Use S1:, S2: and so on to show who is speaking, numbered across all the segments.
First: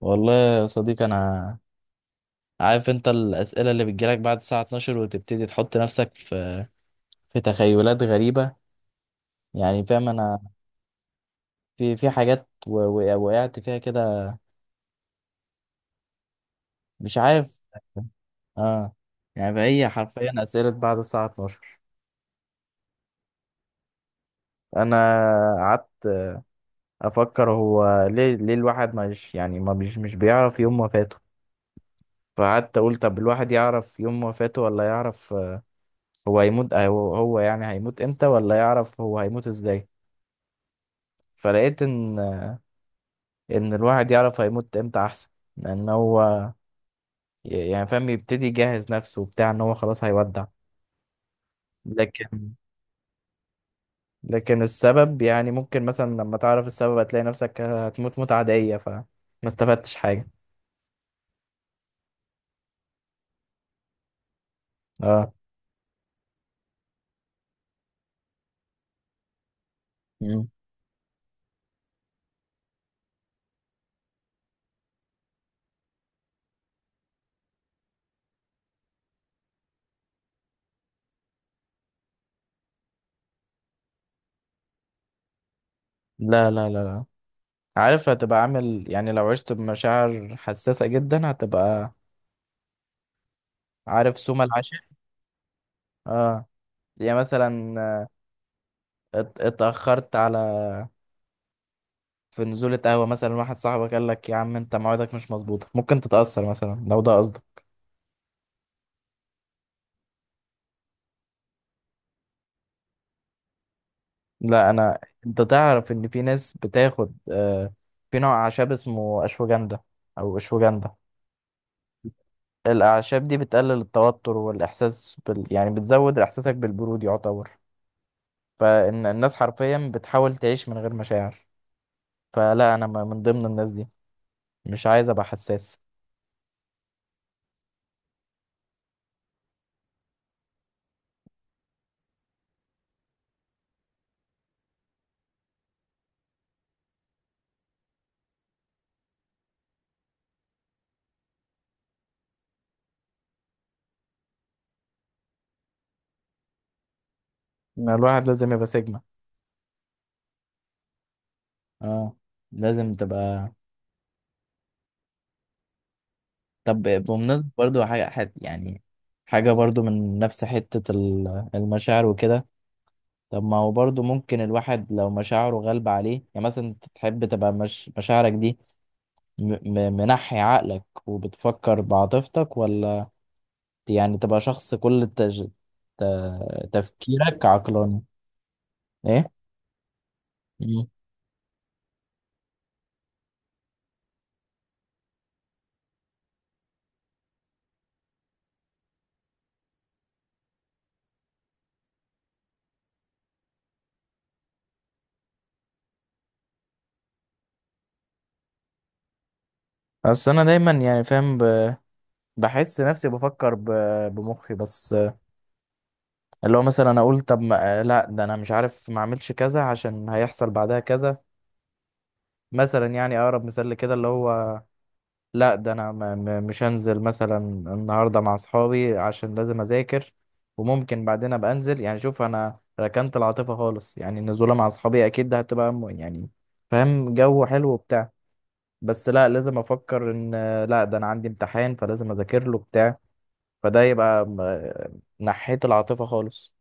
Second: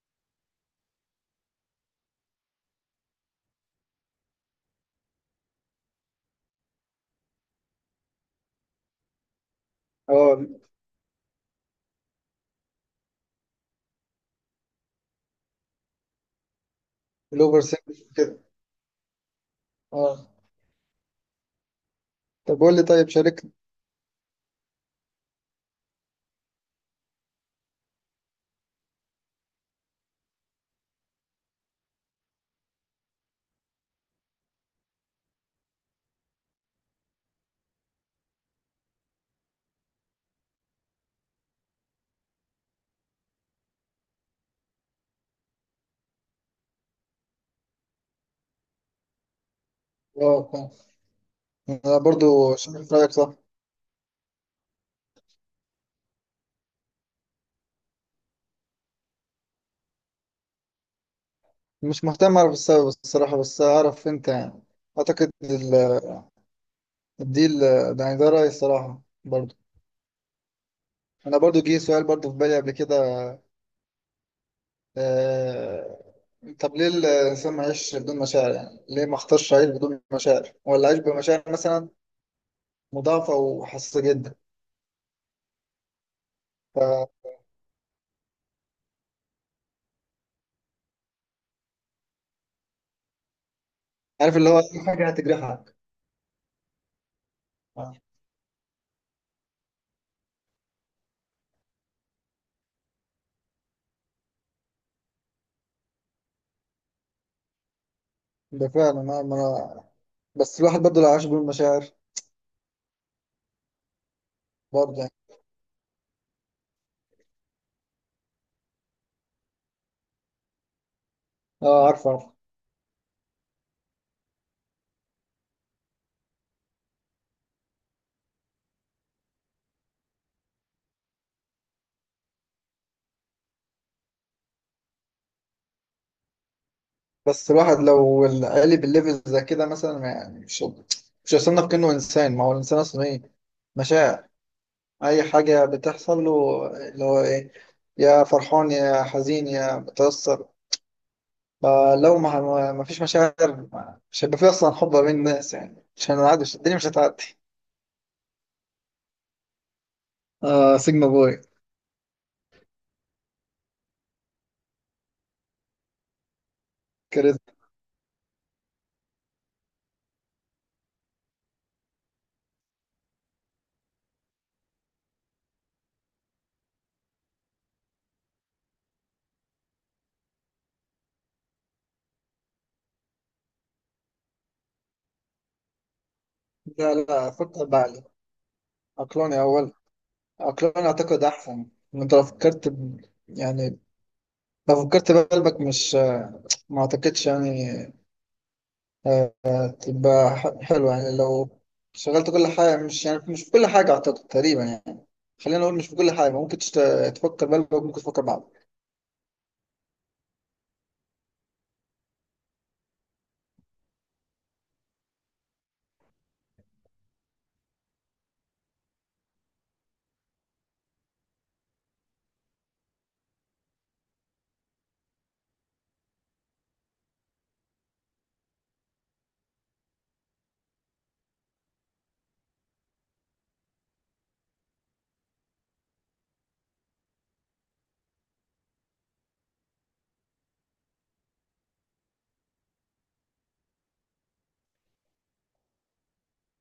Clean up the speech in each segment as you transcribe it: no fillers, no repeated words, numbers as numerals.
S1: والله يا صديقي انا عارف انت الاسئله اللي بتجيلك بعد الساعه 12 وتبتدي تحط نفسك في تخيلات غريبه. يعني فاهم انا،
S2: اه.
S1: في وقعت فيها كده. مش عارف.
S2: الاوفر سينك كده.
S1: اه، يعني هي
S2: اه،
S1: حرفيا اسئله بعد الساعه 12.
S2: طب قول لي، طيب شارك.
S1: انا قعدت افكر هو ليه الواحد مش، يعني ما مش مش بيعرف يوم وفاته. فقعدت اقول طب الواحد يعرف يوم وفاته ولا يعرف، هو هيموت، هو يعني هيموت امتى، ولا يعرف هو هيموت ازاي. فلقيت ان الواحد يعرف هيموت امتى احسن، لان هو يعني فاهم يبتدي يجهز نفسه وبتاع ان هو خلاص
S2: اه،
S1: هيودع.
S2: فاهم. انا
S1: لكن
S2: برضو شارك رايك صح.
S1: لكن السبب يعني ممكن مثلا لما تعرف السبب هتلاقي نفسك هتموت موت عادية فما استفدتش حاجة.
S2: مش مهتم اعرف السبب الصراحه، بس اعرف انت يعني اعتقد
S1: اه.
S2: الديل ده، يعني ده رايي الصراحه برضو.
S1: مم.
S2: انا برضو جه سؤال برضو في بالي قبل كده. آه، طب ليه الإنسان ما يعيش بدون مشاعر يعني؟ ليه ما اختارش عيش بدون مشاعر؟ ولا عيش بمشاعر مثلا مضاعفة وحساسة جدا،
S1: لا لا لا لا،
S2: فعارف
S1: عارف هتبقى عامل، يعني لو عشت بمشاعر حساسة جدا هتبقى عارف سوما
S2: اللي هو
S1: العاشر.
S2: أي حاجة هتجرحك.
S1: اه، يعني مثلا
S2: آه.
S1: اتأخرت على، في نزولة قهوة مثلا، واحد صاحبك قال لك يا عم انت موعدك مش مظبوطة، ممكن تتأثر مثلا لو ده قصدك.
S2: ده فعلا. أنا ما أنا بس الواحد برضه لو عاش بالمشاعر
S1: لا انا،
S2: برضه يعني.
S1: انت تعرف ان في ناس بتاخد في نوع اعشاب اسمه اشوجندا او اشوجندا.
S2: اه، عارفه عارفه.
S1: الاعشاب دي بتقلل التوتر والاحساس بال... يعني بتزود احساسك بالبرود يعتبر. فان الناس حرفيا بتحاول تعيش من غير مشاعر. فلا انا من ضمن الناس دي، مش عايز ابقى حساس.
S2: بس الواحد لو قالب الليفل زي كده مثلا ما يعني مش هيصنف كأنه إنسان. ما هو الإنسان أصلا إيه؟ مشاعر، أي حاجة بتحصل له اللي هو إيه، يا فرحان يا حزين يا متأثر. فلو ما فيش مشاعر مش هيبقى في أصلا حب بين الناس، يعني مش هنعدي، الدنيا مش هتعدي.
S1: ما الواحد لازم يبقى سيجما.
S2: اه، سيجما بوي.
S1: اه، لازم تبقى. طب بمناسبة
S2: كاريزما.
S1: برضو يعني حاجة برضو من نفس حتة المشاعر وكده. طب ما هو برضه ممكن الواحد لو مشاعره غالبة عليه، يعني مثلا انت تحب تبقى مش مشاعرك دي منحي عقلك وبتفكر بعاطفتك، ولا يعني تبقى شخص ت...
S2: لا لا،
S1: تفكيرك
S2: فكر
S1: عقلاني؟
S2: بعقلي،
S1: ايه.
S2: عقلاني أول،
S1: مم.
S2: عقلاني أعتقد أحسن. إن أنت لو فكرت يعني لو فكرت بقلبك، مش ما اعتقدش يعني. تبقى حلوة يعني لو شغلت كل حاجة. مش يعني مش في كل حاجة اعتقد تقريبا يعني، خلينا نقول مش في كل حاجة ممكن تفكر بقلبك، ممكن تفكر بعقلك.
S1: بس انا دايما يعني بحس نفسي بمخي بس. اللي هو مثلا انا اقول طب ما... لا ده انا مش عارف ما اعملش كذا عشان هيحصل بعدها كذا. مثلا يعني اقرب مثال لكده اللي هو، لا ده انا مش هنزل مثلا النهارده مع اصحابي عشان لازم اذاكر، وممكن بعدين ابقى انزل. يعني شوف، انا ركنت العاطفه خالص، يعني النزوله مع اصحابي اكيد ده هتبقى يعني فاهم جو حلو وبتاع، بس لا لازم افكر ان، لا ده انا عندي امتحان فلازم اذاكر له بتاع. فده يبقى نحيت العاطفه خالص.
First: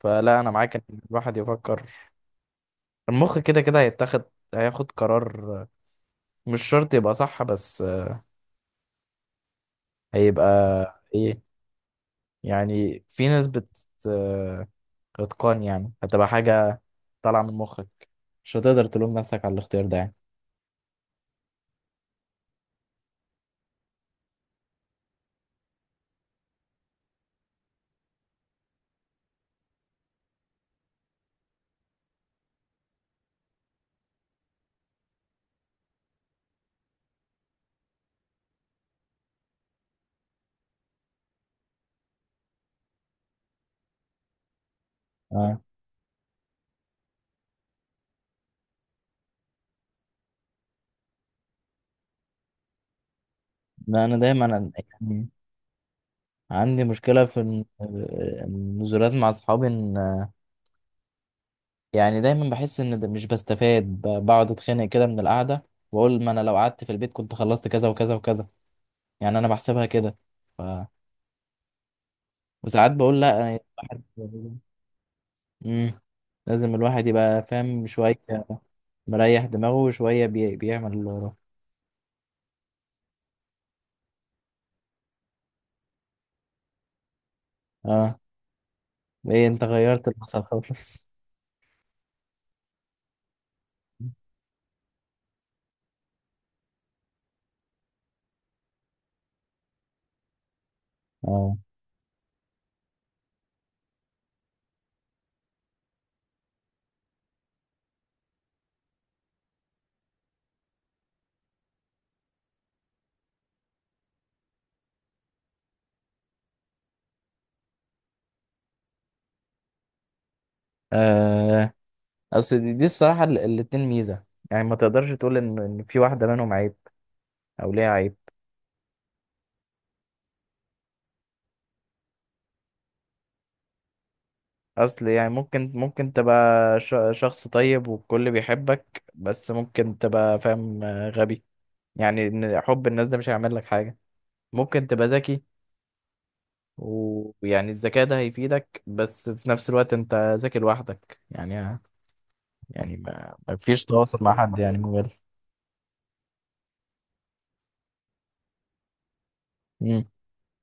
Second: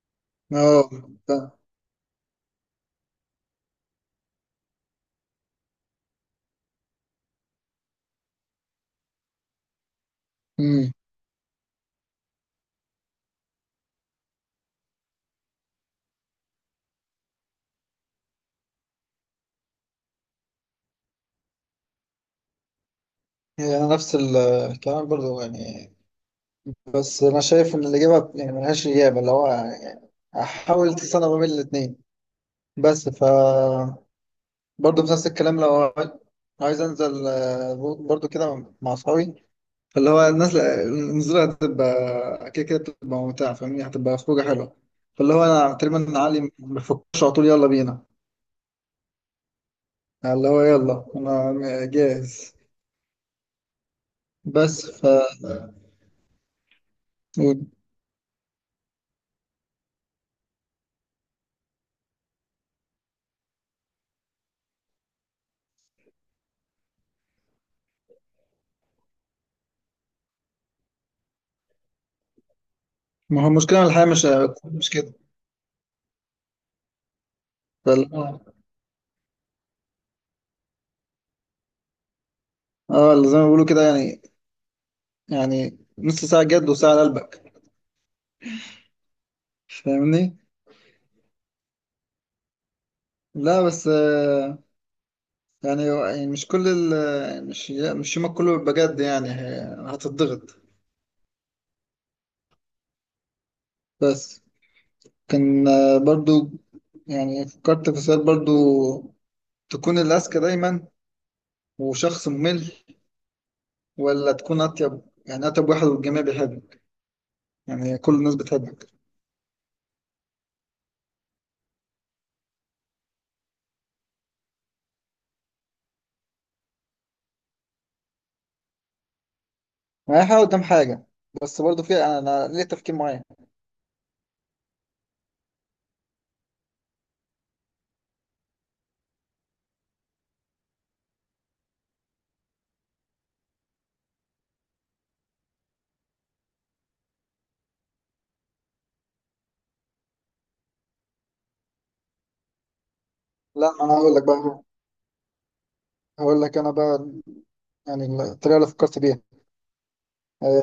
S1: فلا انا معاك ان
S2: اه،
S1: الواحد
S2: فاهم.
S1: يفكر. المخ كده كده هيتاخد، هياخد قرار، مش شرط يبقى صح، بس آه، هيبقى
S2: أمم.
S1: ايه؟ يعني في ناس بت آه، اتقان، يعني هتبقى حاجة طالعة من مخك، مش هتقدر تلوم نفسك على الاختيار ده يعني.
S2: هي أنا نفس الكلام برضو يعني. بس انا شايف ان الاجابة يعني ملهاش اجابة، اللي هو يعني احاول تصنع ما بين الاتنين. بس ف برضه بنفس الكلام، لو عايز انزل برضه كده مع اصحابي، اللي هو الناس النزولة هتبقى كده كده، بتبقى ممتعة فاهمني، هتبقى خروجة حلوة. فاللي هو
S1: اه.
S2: أنا تقريبا علي ما بفكرش، على طول يلا بينا، اللي هو يلا أنا جاهز.
S1: لا انا دايما
S2: بس ف
S1: يعني عندي مشكلة في النزولات مع اصحابي ان، يعني دايما بحس ان ده مش بستفاد بقعد اتخانق كده من القعدة، واقول ما انا لو قعدت في البيت كنت خلصت كذا وكذا وكذا. يعني انا بحسبها كده، ف... وساعات بقول لا
S2: ما هو
S1: يعني.
S2: المشكلة إن الحياة مش كده.
S1: مم. لازم الواحد يبقى فاهم
S2: فاللي
S1: شوية
S2: هو
S1: مريح دماغه، وشوية بيعمل اللي وراه.
S2: اه، اللي زي ما بيقولوا كده يعني، يعني نص ساعة جد وساعة لقلبك،
S1: اه، ايه انت غيرت
S2: فاهمني.
S1: المسار خالص!
S2: لا بس يعني مش كل ال مش مش يومك كله بيبقى جد يعني، هتضغط.
S1: اه،
S2: بس كان برضو يعني فكرت في سؤال برضو. تكون الأذكى دايما وشخص ممل، ولا تكون أطيب، يعني أطيب واحد والجميع بيحبك، يعني كل الناس بتحبك؟
S1: آه، اصل دي الصراحة الاتنين ميزة، يعني ما تقدرش تقول ان إن في واحدة منهم عيب او ليها عيب.
S2: أي حاجة قدام حاجة. بس برضو في أنا ليه تفكير معين.
S1: اصل يعني ممكن تبقى شخص طيب والكل بيحبك، بس ممكن تبقى فاهم غبي، يعني إن حب الناس ده مش هيعمل لك حاجة. ممكن تبقى ذكي ويعني الذكاء ده هيفيدك، بس في نفس الوقت انت ذكي لوحدك، يعني يعني ما
S2: لا،
S1: فيش
S2: أنا هقول
S1: تواصل
S2: لك
S1: مع حد
S2: بقى،
S1: يعني موبايل.
S2: هقول لك أنا بقى يعني الطريقة اللي فكرت بيها.
S1: امم،
S2: آه،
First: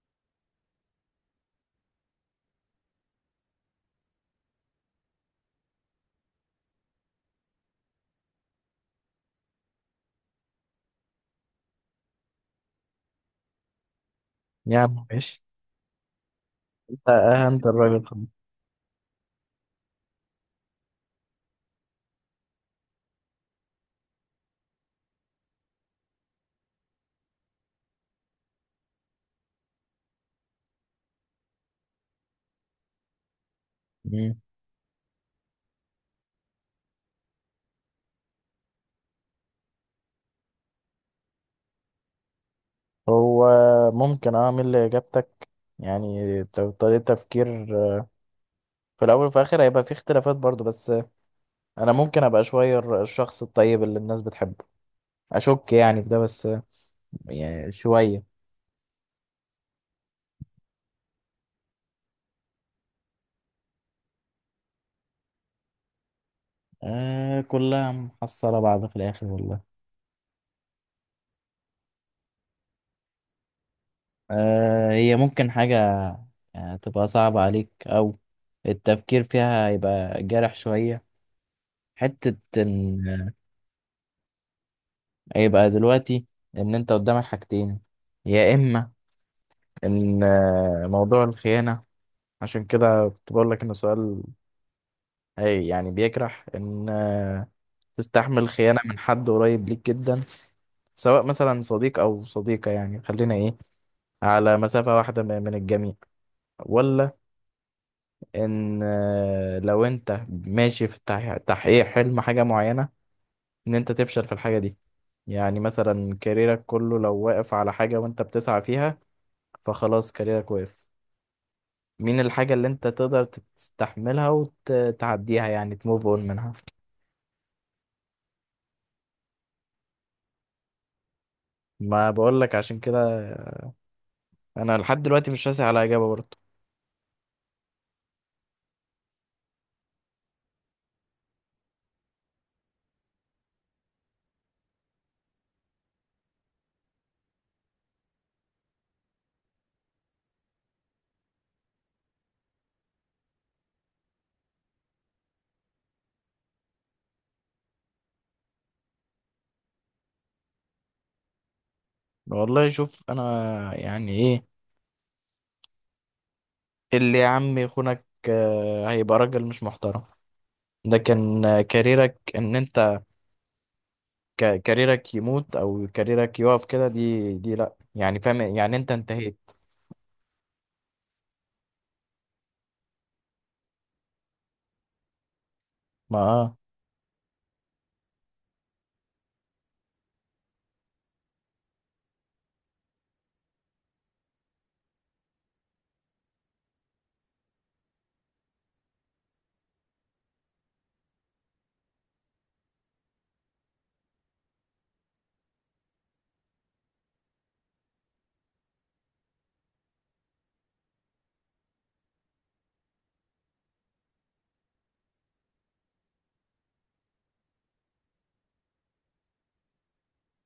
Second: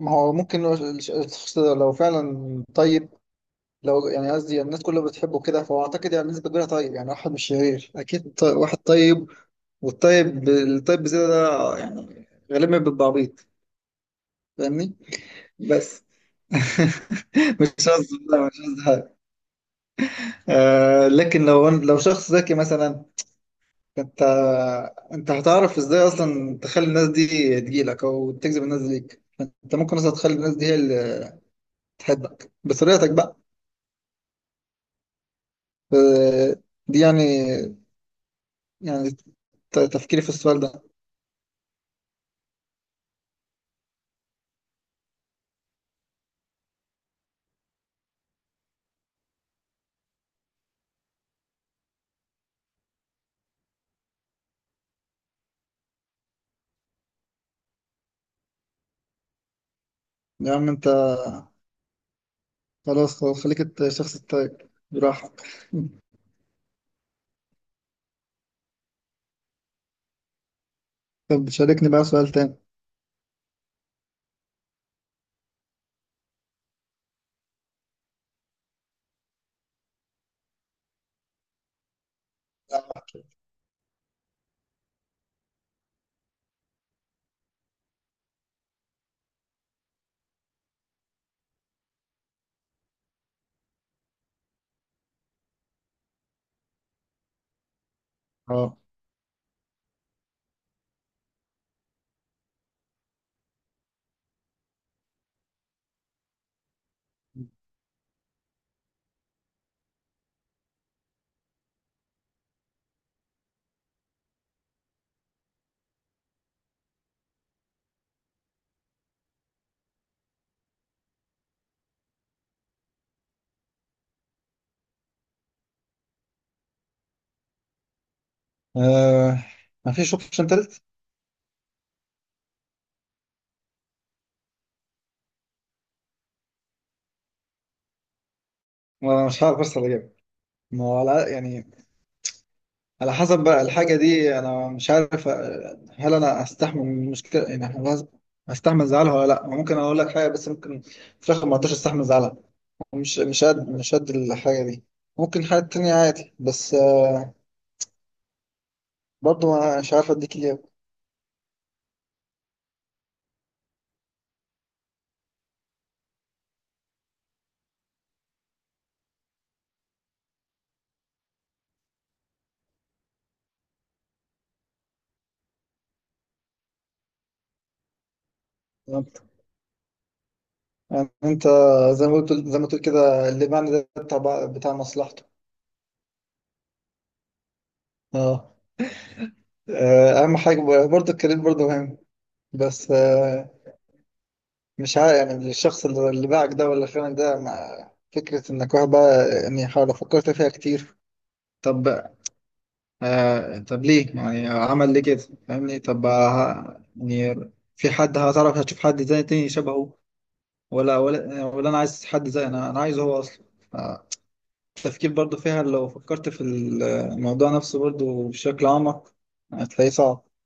S2: ما هو ممكن الشخص ده لو فعلا طيب، لو يعني قصدي الناس كلها بتحبه كده، فهو أعتقد يعني الناس كبيرة طيب، يعني واحد مش شرير أكيد، واحد طيب. والطيب الطيب بزيادة ده يعني غالبا بيبقى عبيط، فاهمني.
S1: يعني ماشي.
S2: بس
S1: انت اهنت
S2: مش
S1: الراجل
S2: قصدي،
S1: خالص.
S2: لا مش قصدي حاجة. آه، لكن لو شخص ذكي مثلا، انت انت هتعرف ازاي اصلا تخلي الناس دي تجيلك، او تجذب الناس دي ليك. انت ممكن اصلا تخلي الناس دي هي اللي تحبك بطريقتك بقى.
S1: مم.
S2: آه، دي يعني تفكيري في السؤال ده.
S1: هو ممكن اعمل اجابتك، يعني طريقة تفكير، في الاول وفي الاخر هيبقى في اختلافات برضو، بس انا ممكن ابقى شوية الشخص الطيب اللي الناس بتحبه. اشك يعني في ده، بس يعني شوية.
S2: يا عم انت، خلاص خلاص، خليك الشخص الطيب براحتك.
S1: آه كلها محصلة بعض في الاخر والله.
S2: طب شاركني بقى سؤال تاني.
S1: هي ممكن حاجة تبقى صعبة عليك أو التفكير فيها يبقى جارح شوية، حتة إن يبقى دلوقتي إن أنت قدامك حاجتين، يا إما إن موضوع الخيانة. عشان كده كنت بقول لك إن السؤال أي يعني بيجرح، إن تستحمل
S2: اه.
S1: خيانة من حد قريب ليك جدا، سواء مثلا صديق أو صديقة، يعني خلينا إيه، على مسافة واحدة من الجميع، ولا ان لو انت ماشي في تحقيق حلم حاجة معينة ان انت تفشل في الحاجة دي. يعني مثلا كاريرك كله لو واقف على حاجة وانت بتسعى فيها، فخلاص كاريرك واقف. مين الحاجة اللي انت تقدر تستحملها وتعديها يعني تموف اون منها؟
S2: آه، ما فيش اوبشن تالت؟
S1: ما بقولك عشان كده انا لحد دلوقتي مش راسي على اجابة برضه.
S2: ما مش عارف بس اجيب. ما هو على يعني، على حسب بقى الحاجه دي. انا مش عارف هل انا استحمل المشكله، يعني هل استحمل زعلها ولا لا. ممكن اقول لك حاجه، بس ممكن في الاخر ما اقدرش استحمل زعلها. مش قد الحاجه دي. ممكن حاجه تانية عادي، بس برضه مش عارف اديك اجابه.
S1: والله شوف انا يعني ايه، اللي يا عم يخونك هيبقى راجل مش محترم. ده كان كاريرك ان انت كاريرك يموت او كاريرك يقف كده، دي لا يعني فاهم يعني انت
S2: يعني
S1: انتهيت.
S2: انت زي ما قلت، زي ما تقول كده اللي معنى ده بتاع مصلحته.
S1: ما آه.
S2: اه. اهم حاجه برضه الكارير برضه مهم. بس مش عارف، يعني الشخص اللي باعك ده ولا خانك ده، مع فكرة انك واحد بقى يعني حاول فكرت فيها كتير. طب طب ليه يعني عمل ليه كده؟ فاهمني. طب يعني في حد، هتعرف هتشوف حد زي تاني شبهه، ولا انا عايز حد زي انا عايزه هو اصلا. آه، التفكير برضو فيها، لو فكرت في الموضوع نفسه برضو بشكل اعمق هتلاقيه صعب.